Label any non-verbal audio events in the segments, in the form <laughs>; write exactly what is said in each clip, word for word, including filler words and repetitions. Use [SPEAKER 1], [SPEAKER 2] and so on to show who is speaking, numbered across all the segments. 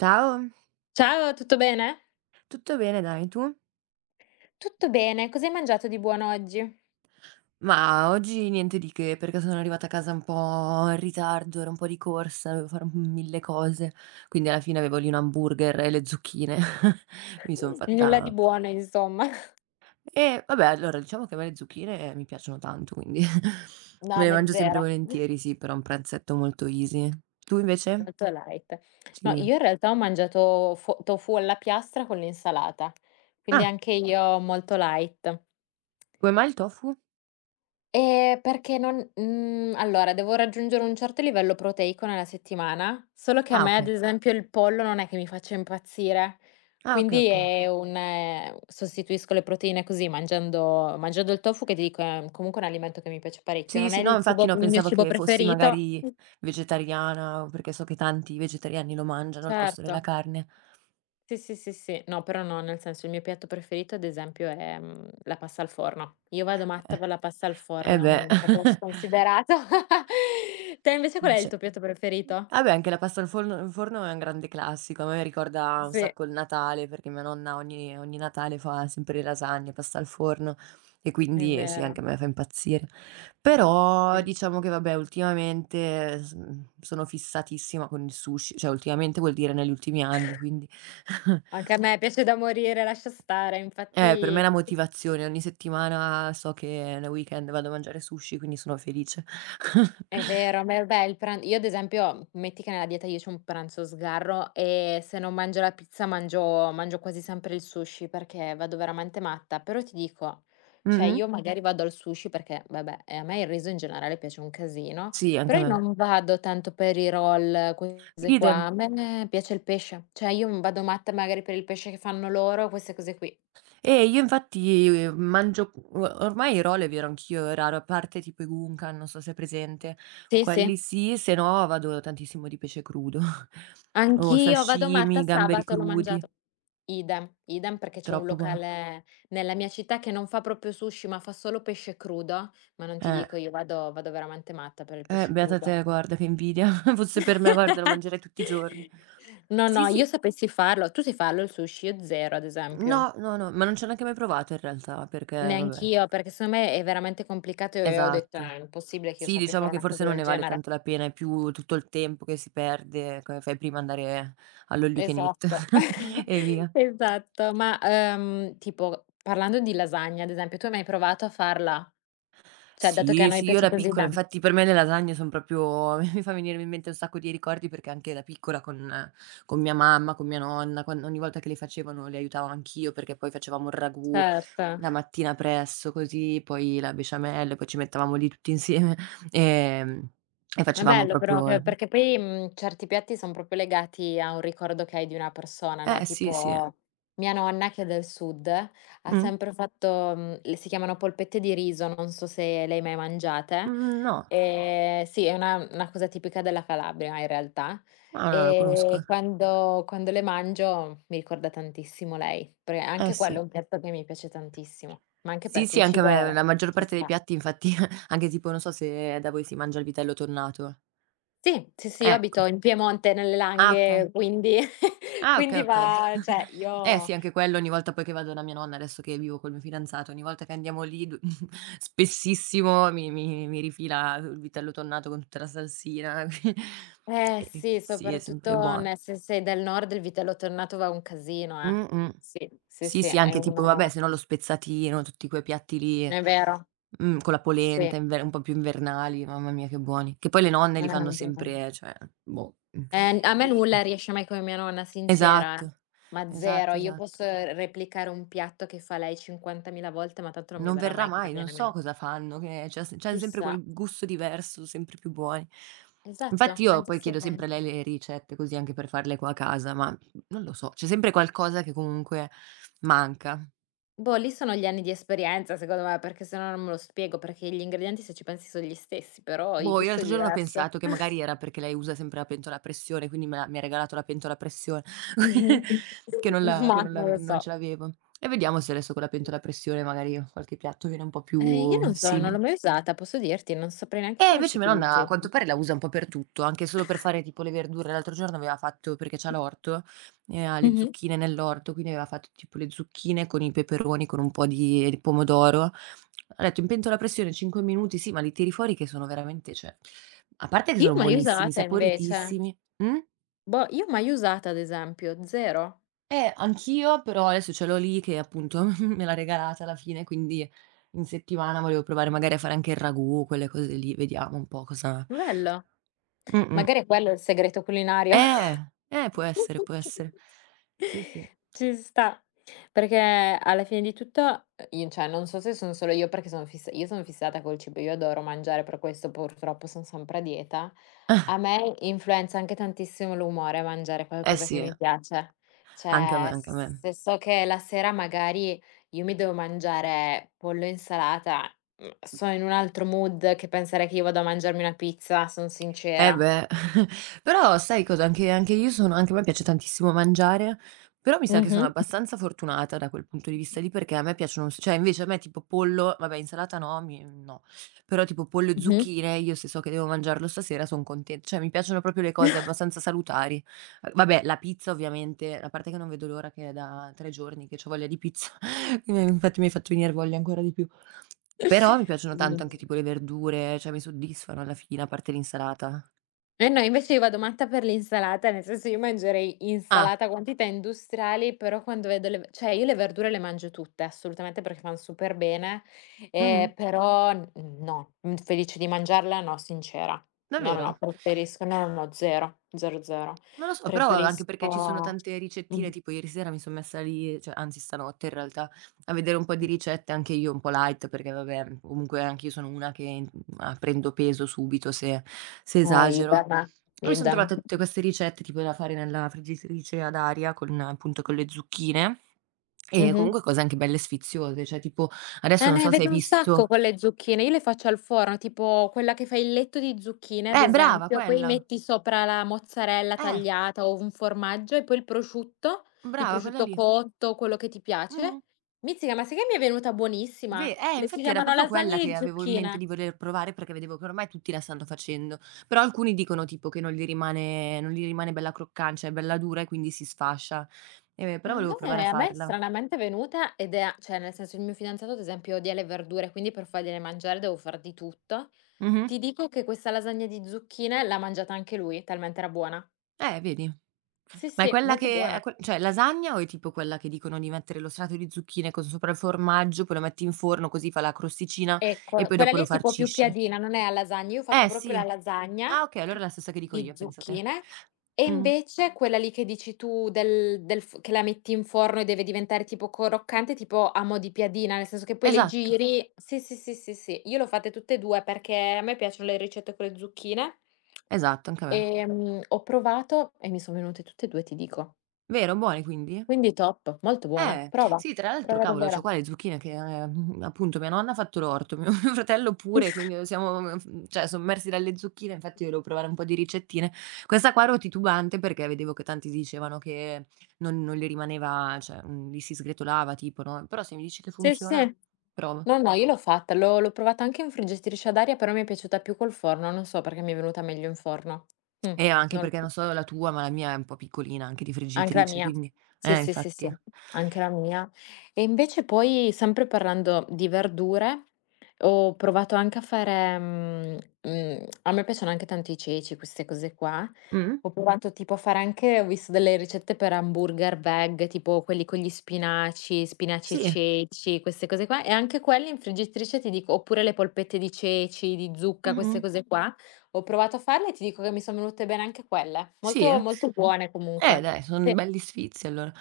[SPEAKER 1] Ciao,
[SPEAKER 2] Ciao, tutto bene?
[SPEAKER 1] tutto bene dai, tu?
[SPEAKER 2] Tutto bene, cos'hai mangiato di buono oggi?
[SPEAKER 1] Ma oggi niente di che, perché sono arrivata a casa un po' in ritardo, ero un po' di corsa, dovevo fare un mille cose, quindi alla fine avevo lì un hamburger e le zucchine. <laughs> Mi son
[SPEAKER 2] Nulla
[SPEAKER 1] fatta
[SPEAKER 2] di buono, insomma.
[SPEAKER 1] e vabbè, allora diciamo che a me le zucchine mi piacciono tanto, quindi <laughs>
[SPEAKER 2] <laughs>
[SPEAKER 1] me
[SPEAKER 2] No,
[SPEAKER 1] le
[SPEAKER 2] me
[SPEAKER 1] mangio sempre
[SPEAKER 2] zero.
[SPEAKER 1] volentieri, sì, però è un pranzetto molto easy. Tu invece?
[SPEAKER 2] Molto light. No,
[SPEAKER 1] Sì.
[SPEAKER 2] io in realtà ho mangiato fo tofu alla piastra con l'insalata, quindi
[SPEAKER 1] Ah,
[SPEAKER 2] anche io molto light.
[SPEAKER 1] come mai il tofu?
[SPEAKER 2] Ehm, perché non mhmm, Allora devo raggiungere un certo livello proteico nella settimana, solo che a
[SPEAKER 1] Ah,
[SPEAKER 2] me ad
[SPEAKER 1] okay.
[SPEAKER 2] esempio il pollo non è che mi faccia impazzire,
[SPEAKER 1] Ah, okay,
[SPEAKER 2] quindi
[SPEAKER 1] okay.
[SPEAKER 2] è un ehm, sostituisco le proteine così mangiando mangiando il tofu che ti dico è comunque un alimento che mi piace parecchio,
[SPEAKER 1] Sì,
[SPEAKER 2] non
[SPEAKER 1] sì,
[SPEAKER 2] è
[SPEAKER 1] no,
[SPEAKER 2] il
[SPEAKER 1] infatti
[SPEAKER 2] cibo
[SPEAKER 1] no,
[SPEAKER 2] il mio
[SPEAKER 1] pensavo
[SPEAKER 2] cibo
[SPEAKER 1] che fossi
[SPEAKER 2] preferito.
[SPEAKER 1] magari vegetariana, perché so che tanti vegetariani lo mangiano al posto della
[SPEAKER 2] Certo.
[SPEAKER 1] carne.
[SPEAKER 2] Sì, sì, sì, sì. No, però no, nel senso il mio piatto preferito ad esempio è, mhmm, la pasta al forno. Io vado
[SPEAKER 1] Eh,
[SPEAKER 2] matta per la pasta al
[SPEAKER 1] eh
[SPEAKER 2] forno in
[SPEAKER 1] beh,
[SPEAKER 2] un modo
[SPEAKER 1] <laughs>
[SPEAKER 2] sconsiderato. <laughs> Te invece qual è il
[SPEAKER 1] dice
[SPEAKER 2] tuo piatto preferito?
[SPEAKER 1] vabbè anche la pasta al forno al forno è un grande classico, a me ricorda un
[SPEAKER 2] Sì,
[SPEAKER 1] sacco il Natale, perché mia nonna ogni ogni Natale fa sempre le lasagne, pasta al forno e
[SPEAKER 2] è
[SPEAKER 1] quindi, eh sì,
[SPEAKER 2] vero,
[SPEAKER 1] anche a me fa impazzire. Però
[SPEAKER 2] sì.
[SPEAKER 1] diciamo che vabbè ultimamente eh, s mhmm, sono fissatissima con il sushi, cioè ultimamente vuol dire negli ultimi anni, quindi <laughs>
[SPEAKER 2] Anche a me piace da morire, lascia stare,
[SPEAKER 1] Eh, per me è
[SPEAKER 2] infatti.
[SPEAKER 1] la motivazione. Ogni settimana so che nel weekend vado a mangiare sushi, quindi sono felice. <laughs>
[SPEAKER 2] È vero, beh beh, il pran io ad esempio, metti che nella dieta io c'ho un pranzo sgarro e se non mangio la pizza mangio mangio quasi sempre il sushi perché vado veramente matta, però ti dico, cioè
[SPEAKER 1] Mh-mh.
[SPEAKER 2] io Mhm. magari vado al sushi perché vabbè, ehm, a me il riso in generale piace un casino,
[SPEAKER 1] Sì, anche
[SPEAKER 2] però
[SPEAKER 1] a
[SPEAKER 2] io
[SPEAKER 1] me.
[SPEAKER 2] non vado tanto per i roll, queste qua, a
[SPEAKER 1] Idem.
[SPEAKER 2] me piace il pesce, cioè io, mhmm, vado matta magari per il pesce che fanno loro, queste cose qui.
[SPEAKER 1] Eh, io infatti, uhm, mangio o ormai i roll li ero anch'io, è raro, a parte tipo i gunkan, non so se è presente.
[SPEAKER 2] Sì, sì,
[SPEAKER 1] Quelli sì, se no vado tantissimo di pesce crudo <laughs> o
[SPEAKER 2] anch'io vado matta,
[SPEAKER 1] sashimi, gamberi
[SPEAKER 2] sabato l'ho
[SPEAKER 1] crudi,
[SPEAKER 2] mangiato. Idem, idem perché c'è un, Cavolo.
[SPEAKER 1] troppo buoni.
[SPEAKER 2] locale nella mia città che non fa proprio sushi, ma fa solo pesce crudo, ma non ti
[SPEAKER 1] Eh,
[SPEAKER 2] dico io vado vado veramente matta per il
[SPEAKER 1] eh,
[SPEAKER 2] pesce
[SPEAKER 1] beata
[SPEAKER 2] crudo.
[SPEAKER 1] te, guarda che invidia. <laughs> Fosse per me, guarda, lo mangerei
[SPEAKER 2] <laughs>
[SPEAKER 1] tutti i giorni.
[SPEAKER 2] No,
[SPEAKER 1] Sì,
[SPEAKER 2] no, io
[SPEAKER 1] sì.
[SPEAKER 2] sapessi farlo tu sai farlo il sushi? Io zero ad
[SPEAKER 1] No,
[SPEAKER 2] esempio.
[SPEAKER 1] no, no, ma non ci ho neanche mai provato in realtà, perché vabbè.
[SPEAKER 2] Neanch'io, perché secondo me è veramente complicato e ho detto: "No,
[SPEAKER 1] Esatto.
[SPEAKER 2] è impossibile che io
[SPEAKER 1] Sì,
[SPEAKER 2] sappia
[SPEAKER 1] diciamo
[SPEAKER 2] fare
[SPEAKER 1] che
[SPEAKER 2] una
[SPEAKER 1] forse
[SPEAKER 2] cosa
[SPEAKER 1] non
[SPEAKER 2] del
[SPEAKER 1] ne vale
[SPEAKER 2] genere."
[SPEAKER 1] tanto la pena, è più tutto il tempo che si perde, come fai prima andare all'all you can eat
[SPEAKER 2] Esatto,
[SPEAKER 1] <laughs>
[SPEAKER 2] <laughs>
[SPEAKER 1] e via.
[SPEAKER 2] esatto. Ma, ehm, tipo parlando di lasagna ad esempio, tu hai mai provato a farla? Cioè dato che a
[SPEAKER 1] Sì,
[SPEAKER 2] noi
[SPEAKER 1] sì, io
[SPEAKER 2] piace
[SPEAKER 1] da
[SPEAKER 2] così
[SPEAKER 1] piccola
[SPEAKER 2] tan.
[SPEAKER 1] infatti per me le lasagne son proprio <laughs> mi fa venire in mente un sacco di ricordi, perché anche da piccola con con mia mamma, con mia nonna, quan ogni volta che le facevano le aiutavo anch'io, perché poi facevamo il ragù.
[SPEAKER 2] Certo,
[SPEAKER 1] La mattina presto così, poi la besciamella, poi ci mettevamo lì tutti insieme, <laughs> ehm, e
[SPEAKER 2] è
[SPEAKER 1] facevamo
[SPEAKER 2] bello però che
[SPEAKER 1] proprio
[SPEAKER 2] perché poi, mhmm, certi piatti son proprio legati a un ricordo che hai di una persona, no,
[SPEAKER 1] eh sì, sì.
[SPEAKER 2] tipo mia nonna che è del sud, ha
[SPEAKER 1] Mh?
[SPEAKER 2] sempre fatto. Mhmm, le si chiamano polpette di riso, non so se le hai mai mangiate.
[SPEAKER 1] Mhmm, no.
[SPEAKER 2] Ehm, sì, è una una cosa tipica della Calabria in realtà.
[SPEAKER 1] No, no, lo conosco.
[SPEAKER 2] E quando quando le mangio mi ricorda tantissimo lei, perché
[SPEAKER 1] Eh
[SPEAKER 2] anche
[SPEAKER 1] sì.
[SPEAKER 2] quello è un piatto che mi piace tantissimo, ma anche
[SPEAKER 1] Sì,
[SPEAKER 2] perché
[SPEAKER 1] sì,
[SPEAKER 2] il
[SPEAKER 1] anche a me la
[SPEAKER 2] cibo
[SPEAKER 1] maggior
[SPEAKER 2] ci
[SPEAKER 1] parte dei
[SPEAKER 2] sta.
[SPEAKER 1] piatti infatti <laughs> anche tipo non so se da voi si mangia il vitello tornato.
[SPEAKER 2] Sì, sì, sì, io
[SPEAKER 1] Ecco.
[SPEAKER 2] abito in Piemonte, nelle
[SPEAKER 1] Ah,
[SPEAKER 2] Langhe,
[SPEAKER 1] okay.
[SPEAKER 2] quindi <laughs>
[SPEAKER 1] Ah, okay,
[SPEAKER 2] quindi,
[SPEAKER 1] okay.
[SPEAKER 2] ah, beh, va, cioè
[SPEAKER 1] <laughs> Eh sì,
[SPEAKER 2] io,
[SPEAKER 1] anche quello ogni volta poi che vado da mia nonna, adesso che vivo col mio fidanzato, ogni volta che andiamo lì d <laughs> spessissimo mi mi mi rifila il vitello tonnato con tutta la salsina, <laughs>
[SPEAKER 2] eh
[SPEAKER 1] e
[SPEAKER 2] sì,
[SPEAKER 1] sì, è sempre
[SPEAKER 2] soprattutto
[SPEAKER 1] buono.
[SPEAKER 2] nel se sei del nord, il vitello tornato va un casino, eh.
[SPEAKER 1] Mh-mh.
[SPEAKER 2] Sì, sì,
[SPEAKER 1] Sì,
[SPEAKER 2] sì,
[SPEAKER 1] sì,
[SPEAKER 2] è
[SPEAKER 1] anche tipo
[SPEAKER 2] uno
[SPEAKER 1] vabbè, se no lo spezzatino, tutti quei piatti lì,
[SPEAKER 2] è vero,
[SPEAKER 1] mhmm, con la
[SPEAKER 2] sì.
[SPEAKER 1] polenta inver un po' più invernali, mamma mia che buoni. Che poi le nonne li fanno
[SPEAKER 2] Eh,
[SPEAKER 1] sempre, cioè boh.
[SPEAKER 2] eh, A
[SPEAKER 1] <laughs>
[SPEAKER 2] me
[SPEAKER 1] I
[SPEAKER 2] nulla riesce mai come mia nonna, sincera, eh.
[SPEAKER 1] esatto,
[SPEAKER 2] Ma zero.
[SPEAKER 1] esatto,
[SPEAKER 2] Io
[SPEAKER 1] esatto.
[SPEAKER 2] posso eh, replicare un piatto che fa lei cinquantamila volte, ma tanto non mi
[SPEAKER 1] Non
[SPEAKER 2] verrà
[SPEAKER 1] verrà
[SPEAKER 2] mai come
[SPEAKER 1] mai, non
[SPEAKER 2] viene a
[SPEAKER 1] so
[SPEAKER 2] me.
[SPEAKER 1] cosa fanno, che c'ha s c'han sempre
[SPEAKER 2] Chissà.
[SPEAKER 1] quel gusto diverso, sempre più buoni. Infatti
[SPEAKER 2] Esatto.
[SPEAKER 1] io
[SPEAKER 2] anche
[SPEAKER 1] poi
[SPEAKER 2] se
[SPEAKER 1] chiedo sempre a lei le ricette, così anche per farle qua a casa, ma, mhmm, non lo so, c'è sempre qualcosa che comunque manca.
[SPEAKER 2] Boh, lì sono gli anni di esperienza secondo me, perché se no non me lo spiego, perché gli ingredienti se ci pensi sono gli stessi, però il
[SPEAKER 1] Boh, io
[SPEAKER 2] gusto è
[SPEAKER 1] l'altro giorno ho
[SPEAKER 2] diverso.
[SPEAKER 1] pensato che magari era perché lei usa sempre la pentola a pressione, quindi me l'ha mi ha regalato la pentola a pressione <laughs>
[SPEAKER 2] Mh-mh.
[SPEAKER 1] che non
[SPEAKER 2] <laughs>
[SPEAKER 1] la che
[SPEAKER 2] Mah,
[SPEAKER 1] non la
[SPEAKER 2] non lo
[SPEAKER 1] non
[SPEAKER 2] so.
[SPEAKER 1] ce l'avevo. E vediamo se adesso con la pentola a pressione magari qualche piatto viene un po'
[SPEAKER 2] Eh, io
[SPEAKER 1] più
[SPEAKER 2] non so, non l'ho
[SPEAKER 1] simile.
[SPEAKER 2] mai usata, posso dirti, non saprei neanche
[SPEAKER 1] Eh,
[SPEAKER 2] come si
[SPEAKER 1] invece mia nonna a
[SPEAKER 2] utilizzi.
[SPEAKER 1] quanto pare la usa un po' per tutto, anche solo per fare tipo le verdure. L'altro giorno aveva fatto perché c'ha l'orto e ha le
[SPEAKER 2] Mh-mh.
[SPEAKER 1] zucchine nell'orto, quindi aveva fatto tipo le zucchine con i peperoni, con un po' di di pomodoro. Ha detto: "In pentola a pressione cinque minuti." Sì, ma li tiri fuori che sono veramente cioè, a parte che
[SPEAKER 2] Io
[SPEAKER 1] sono
[SPEAKER 2] mai
[SPEAKER 1] buonissimi,
[SPEAKER 2] usata invece.
[SPEAKER 1] saporitissimi. Mh?
[SPEAKER 2] Boh, io mai usata ad esempio, zero.
[SPEAKER 1] Eh, anch'io, però adesso ce l'ho lì che appunto <laughs> me l'ha regalata alla fine, quindi in settimana volevo provare magari a fare anche il ragù, quelle cose lì, vediamo un po' cosa
[SPEAKER 2] Bello.
[SPEAKER 1] mh-mh.
[SPEAKER 2] Magari è quello il segreto culinario.
[SPEAKER 1] Eh, eh, può essere, può essere. Sì, sì.
[SPEAKER 2] Ci sta, perché alla fine di tutto, uhm, i cioè non so se sono solo io perché sono fiss io sono fissata col cibo, io adoro mangiare, per questo purtroppo son sempre a dieta. A me influenza anche tantissimo l'umore mangiare
[SPEAKER 1] Eh
[SPEAKER 2] qualcosa che
[SPEAKER 1] sì,
[SPEAKER 2] mi piace.
[SPEAKER 1] anche a me,
[SPEAKER 2] Cioè,
[SPEAKER 1] anche a me.
[SPEAKER 2] se so che la sera magari io mi devo mangiare pollo e insalata, mhmm, sono in un altro mood che pensare che io vado a mangiarmi una pizza, son
[SPEAKER 1] Eh
[SPEAKER 2] sincera.
[SPEAKER 1] beh, <laughs> però sai cosa? Anche anche io sono anche a me piace tantissimo mangiare, però mi sa che sono
[SPEAKER 2] Mh-mh.
[SPEAKER 1] abbastanza fortunata da quel punto di vista lì, perché a me piacciono un s cioè invece a me tipo pollo vabbè insalata no, mi no, però tipo pollo e
[SPEAKER 2] Mh-mh.
[SPEAKER 1] zucchine io se so che devo mangiarlo stasera son conten cioè mi piacciono proprio le cose abbastanza salutari. Uhm, vabbè la pizza ovviamente, a parte che non vedo l'ora che è da tre giorni che c'ho voglia di pizza, <laughs> quindi infatti mi hai fatto venir voglia ancora di più. Però mi piacciono
[SPEAKER 2] Mh.
[SPEAKER 1] tanto anche tipo le verdure, cioè mi soddisfano alla fine, a parte l'insalata.
[SPEAKER 2] E no, invece io vado matta per l'insalata, nel senso io mangerei
[SPEAKER 1] Ah,
[SPEAKER 2] insalata a quantità industriali, però quando vedo le v cioè io le verdure le mangio tutte assolutamente perché fan super bene,
[SPEAKER 1] mh-mh,
[SPEAKER 2] ehm, però n no, mhmm, felice di mangiarla no, sincera. No, no,
[SPEAKER 1] davvero?
[SPEAKER 2] no, preferisco no, no, no, zero, zero, zero.
[SPEAKER 1] Non lo so, però anche perché ci sono
[SPEAKER 2] Preferisco
[SPEAKER 1] tante
[SPEAKER 2] mh.
[SPEAKER 1] ricettine, tipo ieri sera mi son messa lì, cioè anzi stanotte in realtà, a vedere un po' di ricette anche io un po' light, perché vabbè comunque anch'io sono una che, mhmm, ah, prendo peso subito se se
[SPEAKER 2] Eh,
[SPEAKER 1] esagero.
[SPEAKER 2] idem, eh,
[SPEAKER 1] E mi son
[SPEAKER 2] idem.
[SPEAKER 1] trovata tutte queste ricette tipo da fare nella friggitrice ad aria con appunto con le zucchine e
[SPEAKER 2] Mh-mh.
[SPEAKER 1] comunque cose anche belle sfiziose, cioè tipo
[SPEAKER 2] Eh,
[SPEAKER 1] adesso non
[SPEAKER 2] ne
[SPEAKER 1] so se hai
[SPEAKER 2] vedo un sacco
[SPEAKER 1] visto
[SPEAKER 2] con le zucchine. Io le faccio al forno, tipo quella che fa il letto di zucchine, ad
[SPEAKER 1] eh brava
[SPEAKER 2] esempio, poi
[SPEAKER 1] quella,
[SPEAKER 2] metti sopra la mozzarella
[SPEAKER 1] eh,
[SPEAKER 2] tagliata o un formaggio e poi il prosciutto, il
[SPEAKER 1] brava quella
[SPEAKER 2] prosciutto
[SPEAKER 1] lì.
[SPEAKER 2] cotto, quello che ti
[SPEAKER 1] Mh-mh.
[SPEAKER 2] piace. Mizzica, ma sai che mi è venuta
[SPEAKER 1] Ve
[SPEAKER 2] buonissima?
[SPEAKER 1] eh,
[SPEAKER 2] Le, si
[SPEAKER 1] infatti era
[SPEAKER 2] chiamano
[SPEAKER 1] proprio quella
[SPEAKER 2] lasagne
[SPEAKER 1] che
[SPEAKER 2] di
[SPEAKER 1] avevo in mente
[SPEAKER 2] zucchine.
[SPEAKER 1] di voler provare, perché vedevo che ormai tutti la stanno facendo. Però alcuni dicono tipo che non gli rimane non gli rimane bella croccan cioè bella dura e quindi si sfascia. Ehm, però
[SPEAKER 2] Ma a
[SPEAKER 1] volevo provare a
[SPEAKER 2] me, a me è
[SPEAKER 1] farla.
[SPEAKER 2] stranamente venuta ed è, cioè, nel senso, il mio fidanzato, ad esempio, odia le verdure, quindi per fargliele mangiare devo far di tutto.
[SPEAKER 1] Mh-mh.
[SPEAKER 2] Ti dico che questa lasagna di zucchine l'ha mangiata anche lui, talmente era buona.
[SPEAKER 1] Eh, vedi.
[SPEAKER 2] Sì,
[SPEAKER 1] Ma è
[SPEAKER 2] sì,
[SPEAKER 1] quella
[SPEAKER 2] molto
[SPEAKER 1] che
[SPEAKER 2] buona.
[SPEAKER 1] è que cioè lasagna o è tipo quella che dicono di mettere lo strato di zucchine con sopra il formaggio, poi lo metti in forno così fa la crosticina e
[SPEAKER 2] Ecco,
[SPEAKER 1] poi
[SPEAKER 2] quella
[SPEAKER 1] dopo
[SPEAKER 2] lì
[SPEAKER 1] lo
[SPEAKER 2] è tipo più
[SPEAKER 1] farcisci?
[SPEAKER 2] piadina, non è a lasagna. Io ho fatto
[SPEAKER 1] Eh,
[SPEAKER 2] proprio
[SPEAKER 1] sì.
[SPEAKER 2] la lasagna
[SPEAKER 1] Ah, okay, allora è la stessa che dico
[SPEAKER 2] di
[SPEAKER 1] io, pensa te.
[SPEAKER 2] zucchine e
[SPEAKER 1] Mh.
[SPEAKER 2] invece quella lì che dici tu del del f che la metti in forno e deve diventare tipo croccante, tipo a mo' di piadina, nel senso che poi le
[SPEAKER 1] Esatto,
[SPEAKER 2] giri sì, sì, sì, sì, sì. Io l'ho fatte tutte e due perché a me piacciono le ricette con le zucchine,
[SPEAKER 1] esatto, anche a me.
[SPEAKER 2] ehm, ho provato e mi son venute tutte e due, ti dico.
[SPEAKER 1] Vero? Buoni quindi?
[SPEAKER 2] Quindi top, molto buona.
[SPEAKER 1] Eh,
[SPEAKER 2] Prova,
[SPEAKER 1] sì tra l'altro
[SPEAKER 2] prova
[SPEAKER 1] cavolo, c'ho
[SPEAKER 2] davvero.
[SPEAKER 1] qua le zucchine che, ehm, appunto mia nonna ha fatto l'orto, mio <laughs> mio fratello pure, quindi
[SPEAKER 2] <laughs>
[SPEAKER 1] siamo, mhmm, cioè sommersi dalle zucchine, infatti volevo provare un po' di ricettine. Questa qua ero titubante perché vedevo che tanti dicevano che non non le rimaneva cioè, mhmm, li si sgretolava tipo, no, però se mi dici che
[SPEAKER 2] Sì,
[SPEAKER 1] funziona,
[SPEAKER 2] sì.
[SPEAKER 1] provo.
[SPEAKER 2] No, no, io l'ho fatta, l'ho l'ho provata anche in friggitrice ad aria, però mi è piaciuta più col forno, non so perché mi è venuta meglio in forno. Mh,
[SPEAKER 1] E anche
[SPEAKER 2] non lo
[SPEAKER 1] perché
[SPEAKER 2] so.
[SPEAKER 1] non so la tua, ma la mia è un po' piccolina, anche di
[SPEAKER 2] Anche la
[SPEAKER 1] friggitrice,
[SPEAKER 2] mia.
[SPEAKER 1] quindi
[SPEAKER 2] Sì,
[SPEAKER 1] eh
[SPEAKER 2] sì, sì, sì,
[SPEAKER 1] infatti.
[SPEAKER 2] anche la mia. E invece poi, sempre parlando di verdure, ho provato anche a fare, mhmm, mhmm, a me piacciono anche tanto i ceci, queste cose qua.
[SPEAKER 1] Mh?
[SPEAKER 2] Ho provato tipo a fare anche ho visto delle ricette per hamburger veg, tipo quelli con gli spinaci, spinaci e
[SPEAKER 1] Sì.
[SPEAKER 2] ceci, queste cose qua, e anche quelli in friggitrice ti dico oppure le polpette di ceci, di zucca, queste
[SPEAKER 1] Mh-mh.
[SPEAKER 2] cose qua. Ho provato a farle e ti dico che mi son venute bene anche quelle.
[SPEAKER 1] Sì?
[SPEAKER 2] Molto molto buone
[SPEAKER 1] Eh
[SPEAKER 2] comunque.
[SPEAKER 1] dai, son
[SPEAKER 2] Sì,
[SPEAKER 1] belli sfizi allora.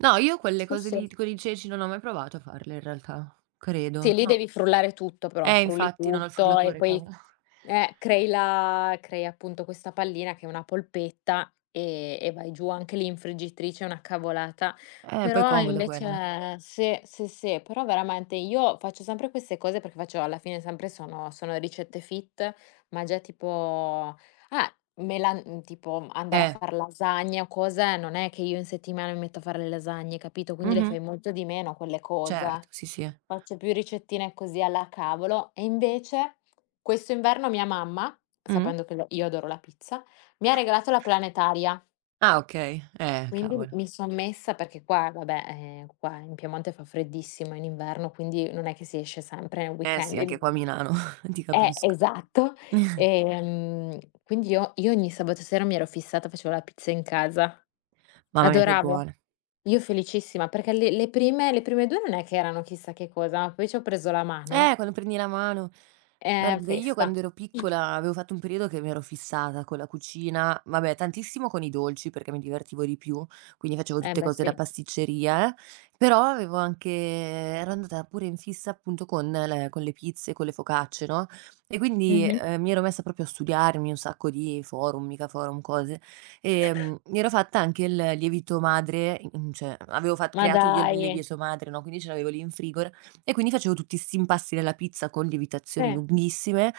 [SPEAKER 1] No, io quelle
[SPEAKER 2] sì,
[SPEAKER 1] cose
[SPEAKER 2] sì.
[SPEAKER 1] lì, con i ceci non ho mai provato a farle in realtà, credo,
[SPEAKER 2] Sì, lì
[SPEAKER 1] no.
[SPEAKER 2] devi frullare tutto però,
[SPEAKER 1] Eh,
[SPEAKER 2] frulli
[SPEAKER 1] infatti non ho il
[SPEAKER 2] tutto e
[SPEAKER 1] frullatore,
[SPEAKER 2] poi
[SPEAKER 1] cavolo. <laughs>
[SPEAKER 2] eh, crei la crei appunto questa pallina che è una polpetta, e e vai giù anche lì in friggitrice, è una cavolata.
[SPEAKER 1] Eh, poi è
[SPEAKER 2] Però
[SPEAKER 1] comoda quella.
[SPEAKER 2] invece sì, sì, sì, però veramente io faccio sempre queste cose perché faccio alla fine sempre sono sono ricette fit, ma già tipo ah, melan mhmm, tipo andare a
[SPEAKER 1] Eh,
[SPEAKER 2] far lasagne o cose, non è che io in settimana mi metto a fare le lasagne, capito? Quindi le
[SPEAKER 1] mh-mh,
[SPEAKER 2] fai molto di meno quelle
[SPEAKER 1] certo,
[SPEAKER 2] cose.
[SPEAKER 1] sì, sì.
[SPEAKER 2] Faccio più ricettine così alla cavolo e invece questo inverno mia mamma,
[SPEAKER 1] Mh?
[SPEAKER 2] sapendo che l io adoro la pizza, mi ha regalato la planetaria,
[SPEAKER 1] Ah, okay. Eh,
[SPEAKER 2] quindi
[SPEAKER 1] cavolo.
[SPEAKER 2] mi son messa perché qua vabbè, ehm, qua in Piemonte fa freddissimo in inverno, quindi non è che si esce sempre nel
[SPEAKER 1] Eh sì,
[SPEAKER 2] weekend. In
[SPEAKER 1] anche qua a Milano, <laughs> ti
[SPEAKER 2] eh,
[SPEAKER 1] capisco.
[SPEAKER 2] Esatto. Ehm, quindi io io ogni sabato sera mi ero fissata, facevo la pizza in casa.
[SPEAKER 1] Mamma mia che
[SPEAKER 2] Adoravo.
[SPEAKER 1] buone.
[SPEAKER 2] Io felicissima, perché le le prime le prime due non è che erano chissà che cosa, ma poi ci ho preso la
[SPEAKER 1] Eh,
[SPEAKER 2] mano,
[SPEAKER 1] quando prendi la mano.
[SPEAKER 2] ehm,
[SPEAKER 1] Guarda, io
[SPEAKER 2] festa.
[SPEAKER 1] quando ero piccola avevo fatto un periodo che mi ero fissata con la cucina, vabbè tantissimo con i dolci perché mi divertivo di più, quindi facevo
[SPEAKER 2] Eh
[SPEAKER 1] tutte
[SPEAKER 2] beh
[SPEAKER 1] cose da
[SPEAKER 2] sì.
[SPEAKER 1] pasticceria, eh, però avevo anche ero andata pure in fissa appunto con le con le pizze, con le focacce, no, e quindi,
[SPEAKER 2] Mh-mh.
[SPEAKER 1] ehm, mi ero messa proprio a studiarmi un sacco di forum, mica forum, cose, ehm, mi ero fatta anche il lievito madre, mhmm, cioè avevo fat
[SPEAKER 2] Ma
[SPEAKER 1] creato io il
[SPEAKER 2] dai.
[SPEAKER 1] lievito madre, no, quindi ce l'avevo lì in frigo e quindi facevo tutti 'sti impasti della pizza con lievitazioni
[SPEAKER 2] Sì.
[SPEAKER 1] lunghissime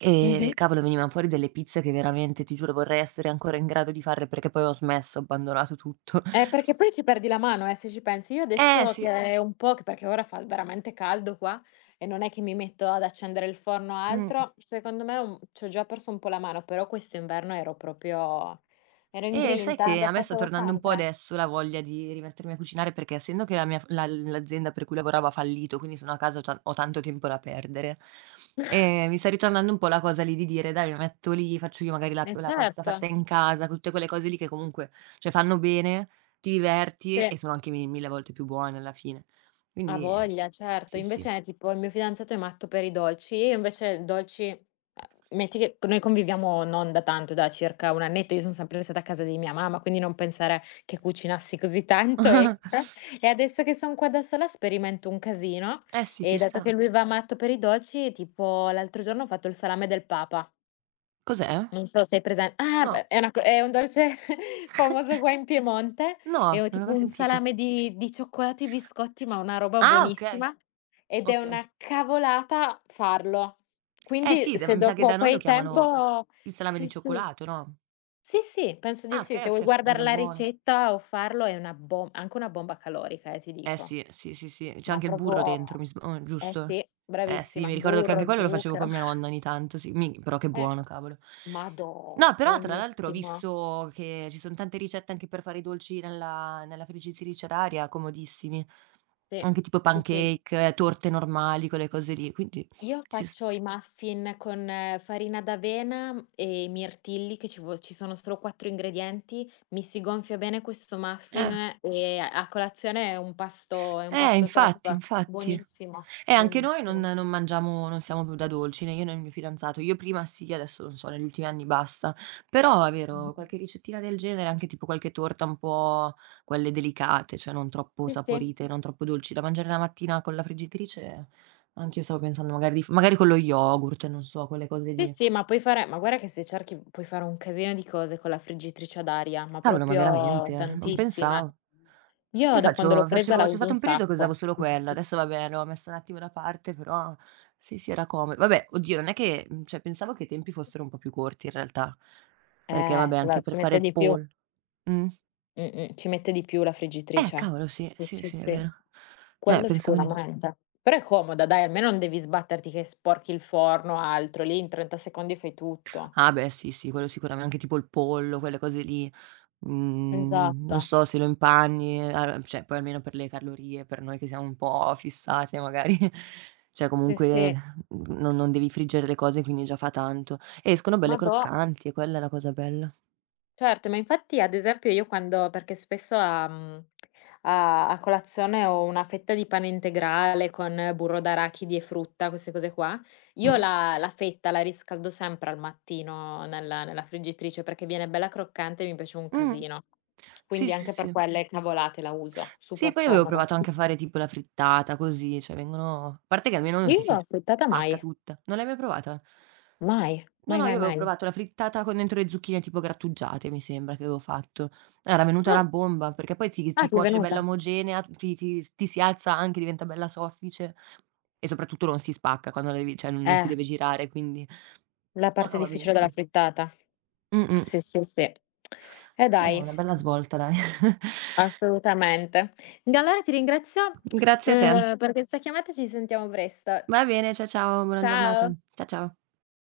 [SPEAKER 1] e
[SPEAKER 2] Mh-mh.
[SPEAKER 1] cavolo venivan fuori delle pizze che veramente, ti giuro, vorrei essere ancora in grado di farle perché poi ho smesso, ho abbandonato tutto.
[SPEAKER 2] Eh, perché poi ci perdi la mano, eh, se ci pensi. Io
[SPEAKER 1] Eh
[SPEAKER 2] adesso che
[SPEAKER 1] sì.
[SPEAKER 2] è un po' che perché ora fa veramente caldo qua e non è che mi metto ad accendere il forno o
[SPEAKER 1] Mh.
[SPEAKER 2] altro, secondo me un c'ho già perso un po' la mano, però questo inverno ero proprio ero
[SPEAKER 1] Eh, sai
[SPEAKER 2] ingrinta,
[SPEAKER 1] che
[SPEAKER 2] lo
[SPEAKER 1] a me sta
[SPEAKER 2] facevo
[SPEAKER 1] tornando un po'
[SPEAKER 2] sempre.
[SPEAKER 1] adesso la voglia di rimettermi a cucinare perché essendo che la mia f la l'azienda per cui lavoravo ha fallito, quindi sono a casa, ho tan ho tanto tempo da perdere, ehm, mi sta ritornando un po' la cosa lì di dire: "Dai, mi metto lì, faccio io magari la p
[SPEAKER 2] Eh
[SPEAKER 1] la pasta
[SPEAKER 2] certo.
[SPEAKER 1] fatta in casa", co tutte quelle cose lì che comunque, cioè fanno bene, ti diverti
[SPEAKER 2] Sì.
[SPEAKER 1] e sono anche mi mille volte più buone alla fine.
[SPEAKER 2] A
[SPEAKER 1] Quindi
[SPEAKER 2] voglia, certo.
[SPEAKER 1] sì, sì.
[SPEAKER 2] Invece tipo il mio fidanzato è matto per i dolci, io invece dolci ehm, metti che noi conviviamo non da tanto, da circa un annetto, io son sempre stata a casa di mia mamma, quindi non pensare che cucinassi così tanto, ecco.
[SPEAKER 1] <laughs>
[SPEAKER 2] E adesso che son qua da sola sperimento un casino
[SPEAKER 1] Eh sì, ci
[SPEAKER 2] e dato che
[SPEAKER 1] sta.
[SPEAKER 2] lui va matto per i dolci, tipo l'altro giorno ho fatto il salame del papa.
[SPEAKER 1] Cos'è?
[SPEAKER 2] Non so se hai presen ah,
[SPEAKER 1] No,
[SPEAKER 2] beh, è una co è un dolce <laughs> famoso qua in Piemonte, è
[SPEAKER 1] no,
[SPEAKER 2] o
[SPEAKER 1] non l'ho
[SPEAKER 2] tipo
[SPEAKER 1] mai
[SPEAKER 2] un
[SPEAKER 1] sentito.
[SPEAKER 2] salame di di cioccolato e biscotti, ma una roba
[SPEAKER 1] Ah, okay,
[SPEAKER 2] buonissima, ed è
[SPEAKER 1] okay.
[SPEAKER 2] una cavolata farlo.
[SPEAKER 1] Eh
[SPEAKER 2] Quindi
[SPEAKER 1] sì, d
[SPEAKER 2] se
[SPEAKER 1] mi sa che da
[SPEAKER 2] dopo
[SPEAKER 1] noi
[SPEAKER 2] poi
[SPEAKER 1] lo
[SPEAKER 2] hai
[SPEAKER 1] chiamano
[SPEAKER 2] tempo
[SPEAKER 1] il salame
[SPEAKER 2] sì,
[SPEAKER 1] di
[SPEAKER 2] sì.
[SPEAKER 1] cioccolato, no?
[SPEAKER 2] Sì, sì, penso di
[SPEAKER 1] Ah,
[SPEAKER 2] sì.
[SPEAKER 1] okay,
[SPEAKER 2] Se vuoi
[SPEAKER 1] okay.
[SPEAKER 2] guardar
[SPEAKER 1] Minchia
[SPEAKER 2] la
[SPEAKER 1] buono.
[SPEAKER 2] ricetta o farlo è una bom anche una bomba calorica, eh, ti
[SPEAKER 1] Eh
[SPEAKER 2] dico.
[SPEAKER 1] sì, sì, sì, sì. C'è
[SPEAKER 2] Ma
[SPEAKER 1] anche il burro dentro,
[SPEAKER 2] proprio
[SPEAKER 1] mi sb o
[SPEAKER 2] eh
[SPEAKER 1] giusto?
[SPEAKER 2] sì,
[SPEAKER 1] Eh sì,
[SPEAKER 2] bravissima.
[SPEAKER 1] mi ricordo che anche
[SPEAKER 2] Burro,
[SPEAKER 1] quello lo facevo
[SPEAKER 2] zucchero.
[SPEAKER 1] con mia nonna ogni tanto, sì, mi però che
[SPEAKER 2] Eh.
[SPEAKER 1] buono, cavolo.
[SPEAKER 2] Madò,
[SPEAKER 1] No, però tra l'altro ho
[SPEAKER 2] buonissimo.
[SPEAKER 1] visto che ci son tante ricette anche per fare i dolci nella nella friggitrice ad aria, comodissimi.
[SPEAKER 2] Sì,
[SPEAKER 1] Anche tipo
[SPEAKER 2] sì, sì.
[SPEAKER 1] pancake, eh, torte normali, quelle cose lì, quindi
[SPEAKER 2] Io
[SPEAKER 1] ci s
[SPEAKER 2] faccio i muffin con eh, farina d'avena mm, e mirtilli che ci vo ci sono solo quattro ingredienti, mi si gonfia bene questo
[SPEAKER 1] eh.
[SPEAKER 2] muffin e a a colazione è un pasto è un
[SPEAKER 1] Eh
[SPEAKER 2] pasto
[SPEAKER 1] infatti,
[SPEAKER 2] top.
[SPEAKER 1] infatti.
[SPEAKER 2] Buonissimo,
[SPEAKER 1] Eh, anche noi non
[SPEAKER 2] buonissimo.
[SPEAKER 1] non mangiamo non siamo più da dolci, né io né il mio fidanzato. Io prima sì, adesso non so, negli ultimi anni basta. Però è vero, qualche ricettina del genere, anche tipo qualche torta un po' quelle delicate, cioè non troppo
[SPEAKER 2] Sì, sì.
[SPEAKER 1] saporite, non troppo dolci, da mangiare la mattina con la friggitrice, anch'io stavo pensando magari di f magari con lo yogurt, non so, quelle cose
[SPEAKER 2] Sì,
[SPEAKER 1] lì.
[SPEAKER 2] sì, ma puoi fare ma guarda che se cerchi puoi fare un casino di cose con la friggitrice ad aria, ma
[SPEAKER 1] Cavolo, ma
[SPEAKER 2] proprio
[SPEAKER 1] veramente? Eh, non
[SPEAKER 2] tantissime.
[SPEAKER 1] pensavo.
[SPEAKER 2] Io
[SPEAKER 1] Io
[SPEAKER 2] da quando l'ho
[SPEAKER 1] faccio
[SPEAKER 2] presa
[SPEAKER 1] facevo
[SPEAKER 2] la
[SPEAKER 1] c'è
[SPEAKER 2] uso
[SPEAKER 1] stato
[SPEAKER 2] un
[SPEAKER 1] un periodo che usavo
[SPEAKER 2] sacco.
[SPEAKER 1] solo quella, adesso vabbè l'ho messa un attimo da parte, però sì, sì era como vabbè, oddio non è che mhmm, cioè pensavo che i tempi fossero un po' più corti in realtà, perché
[SPEAKER 2] Eh,
[SPEAKER 1] vabbè
[SPEAKER 2] se
[SPEAKER 1] anche
[SPEAKER 2] la
[SPEAKER 1] per
[SPEAKER 2] ci
[SPEAKER 1] fare
[SPEAKER 2] mette
[SPEAKER 1] il
[SPEAKER 2] di più.
[SPEAKER 1] poll mh.
[SPEAKER 2] Mh-mh, ci mette di più la
[SPEAKER 1] Eh
[SPEAKER 2] friggitrice.
[SPEAKER 1] cavolo sì,
[SPEAKER 2] Sì,
[SPEAKER 1] sì,
[SPEAKER 2] sì,
[SPEAKER 1] sì è
[SPEAKER 2] sì.
[SPEAKER 1] vero. Eh
[SPEAKER 2] Quello
[SPEAKER 1] pensavo di no.
[SPEAKER 2] sicuramente. Però è comoda dai, almeno non devi sbatterti che sporchi il forno, o altro. Lì in trenta secondi fai tutto.
[SPEAKER 1] Ah beh sì, sì quello sicurame anche tipo il pollo, quelle cose lì. Mhmm,
[SPEAKER 2] Esatto.
[SPEAKER 1] non so, se lo impanni, a cioè poi almeno per le calorie, per noi che siamo un po' fissate magari, <laughs> cioè
[SPEAKER 2] Sì,
[SPEAKER 1] comunque,
[SPEAKER 2] sì.
[SPEAKER 1] mhmm, non non devi friggere le cose, quindi già fa tanto. E escono belle
[SPEAKER 2] Madò.
[SPEAKER 1] croccanti e quella è la cosa bella.
[SPEAKER 2] Certo, ma infatti ad esempio io quando perché spesso a mhmm, a a colazione ho una fetta di pane integrale con burro d'arachidi e frutta, queste cose qua, io
[SPEAKER 1] Mh-mh,
[SPEAKER 2] la la fetta la riscaldo sempre al mattino nella nella friggitrice perché viene bella croccante e mi piace un
[SPEAKER 1] mh.
[SPEAKER 2] casino.
[SPEAKER 1] Sì,
[SPEAKER 2] Quindi
[SPEAKER 1] sì,
[SPEAKER 2] anche per
[SPEAKER 1] sì.
[SPEAKER 2] quelle cavolate la uso,
[SPEAKER 1] Sì,
[SPEAKER 2] super
[SPEAKER 1] poi avevo
[SPEAKER 2] comoda.
[SPEAKER 1] provato anche a fare tipo la frittata così, cioè vengono a parte che almeno non
[SPEAKER 2] Io
[SPEAKER 1] ti
[SPEAKER 2] non
[SPEAKER 1] si
[SPEAKER 2] l'ho affettata mai,
[SPEAKER 1] spacca tutta. Non l'hai mai provata?
[SPEAKER 2] mai,
[SPEAKER 1] No,
[SPEAKER 2] mai,
[SPEAKER 1] no, io
[SPEAKER 2] mai,
[SPEAKER 1] avevo
[SPEAKER 2] mai.
[SPEAKER 1] provato la frittata con dentro le zucchine tipo grattugiate, mi sembra che avevo fatto. Era venuta una
[SPEAKER 2] No.
[SPEAKER 1] bomba, perché poi ti
[SPEAKER 2] Ah,
[SPEAKER 1] si
[SPEAKER 2] ti è
[SPEAKER 1] cuoce bella
[SPEAKER 2] venuta?
[SPEAKER 1] omogenea, ti ti s ti si alza anche, diventa bella soffice e soprattutto non si spacca quando la devi cioè non si
[SPEAKER 2] Eh,
[SPEAKER 1] deve girare, quindi
[SPEAKER 2] la
[SPEAKER 1] no,
[SPEAKER 2] parte
[SPEAKER 1] no, va
[SPEAKER 2] difficile della
[SPEAKER 1] benissimo.
[SPEAKER 2] frittata.
[SPEAKER 1] Mh-mh.
[SPEAKER 2] Sì, sì, sì. E
[SPEAKER 1] Era
[SPEAKER 2] dai.
[SPEAKER 1] una bella svolta dai.
[SPEAKER 2] Assolutamente. Allora ti ringrazio,
[SPEAKER 1] <laughs> Grazie a te.
[SPEAKER 2] uhm, per questa chiamata, e ci sentiamo presto.
[SPEAKER 1] Va bene, ciao, ciao, buona giornata.
[SPEAKER 2] Ciao.
[SPEAKER 1] Cia ciao.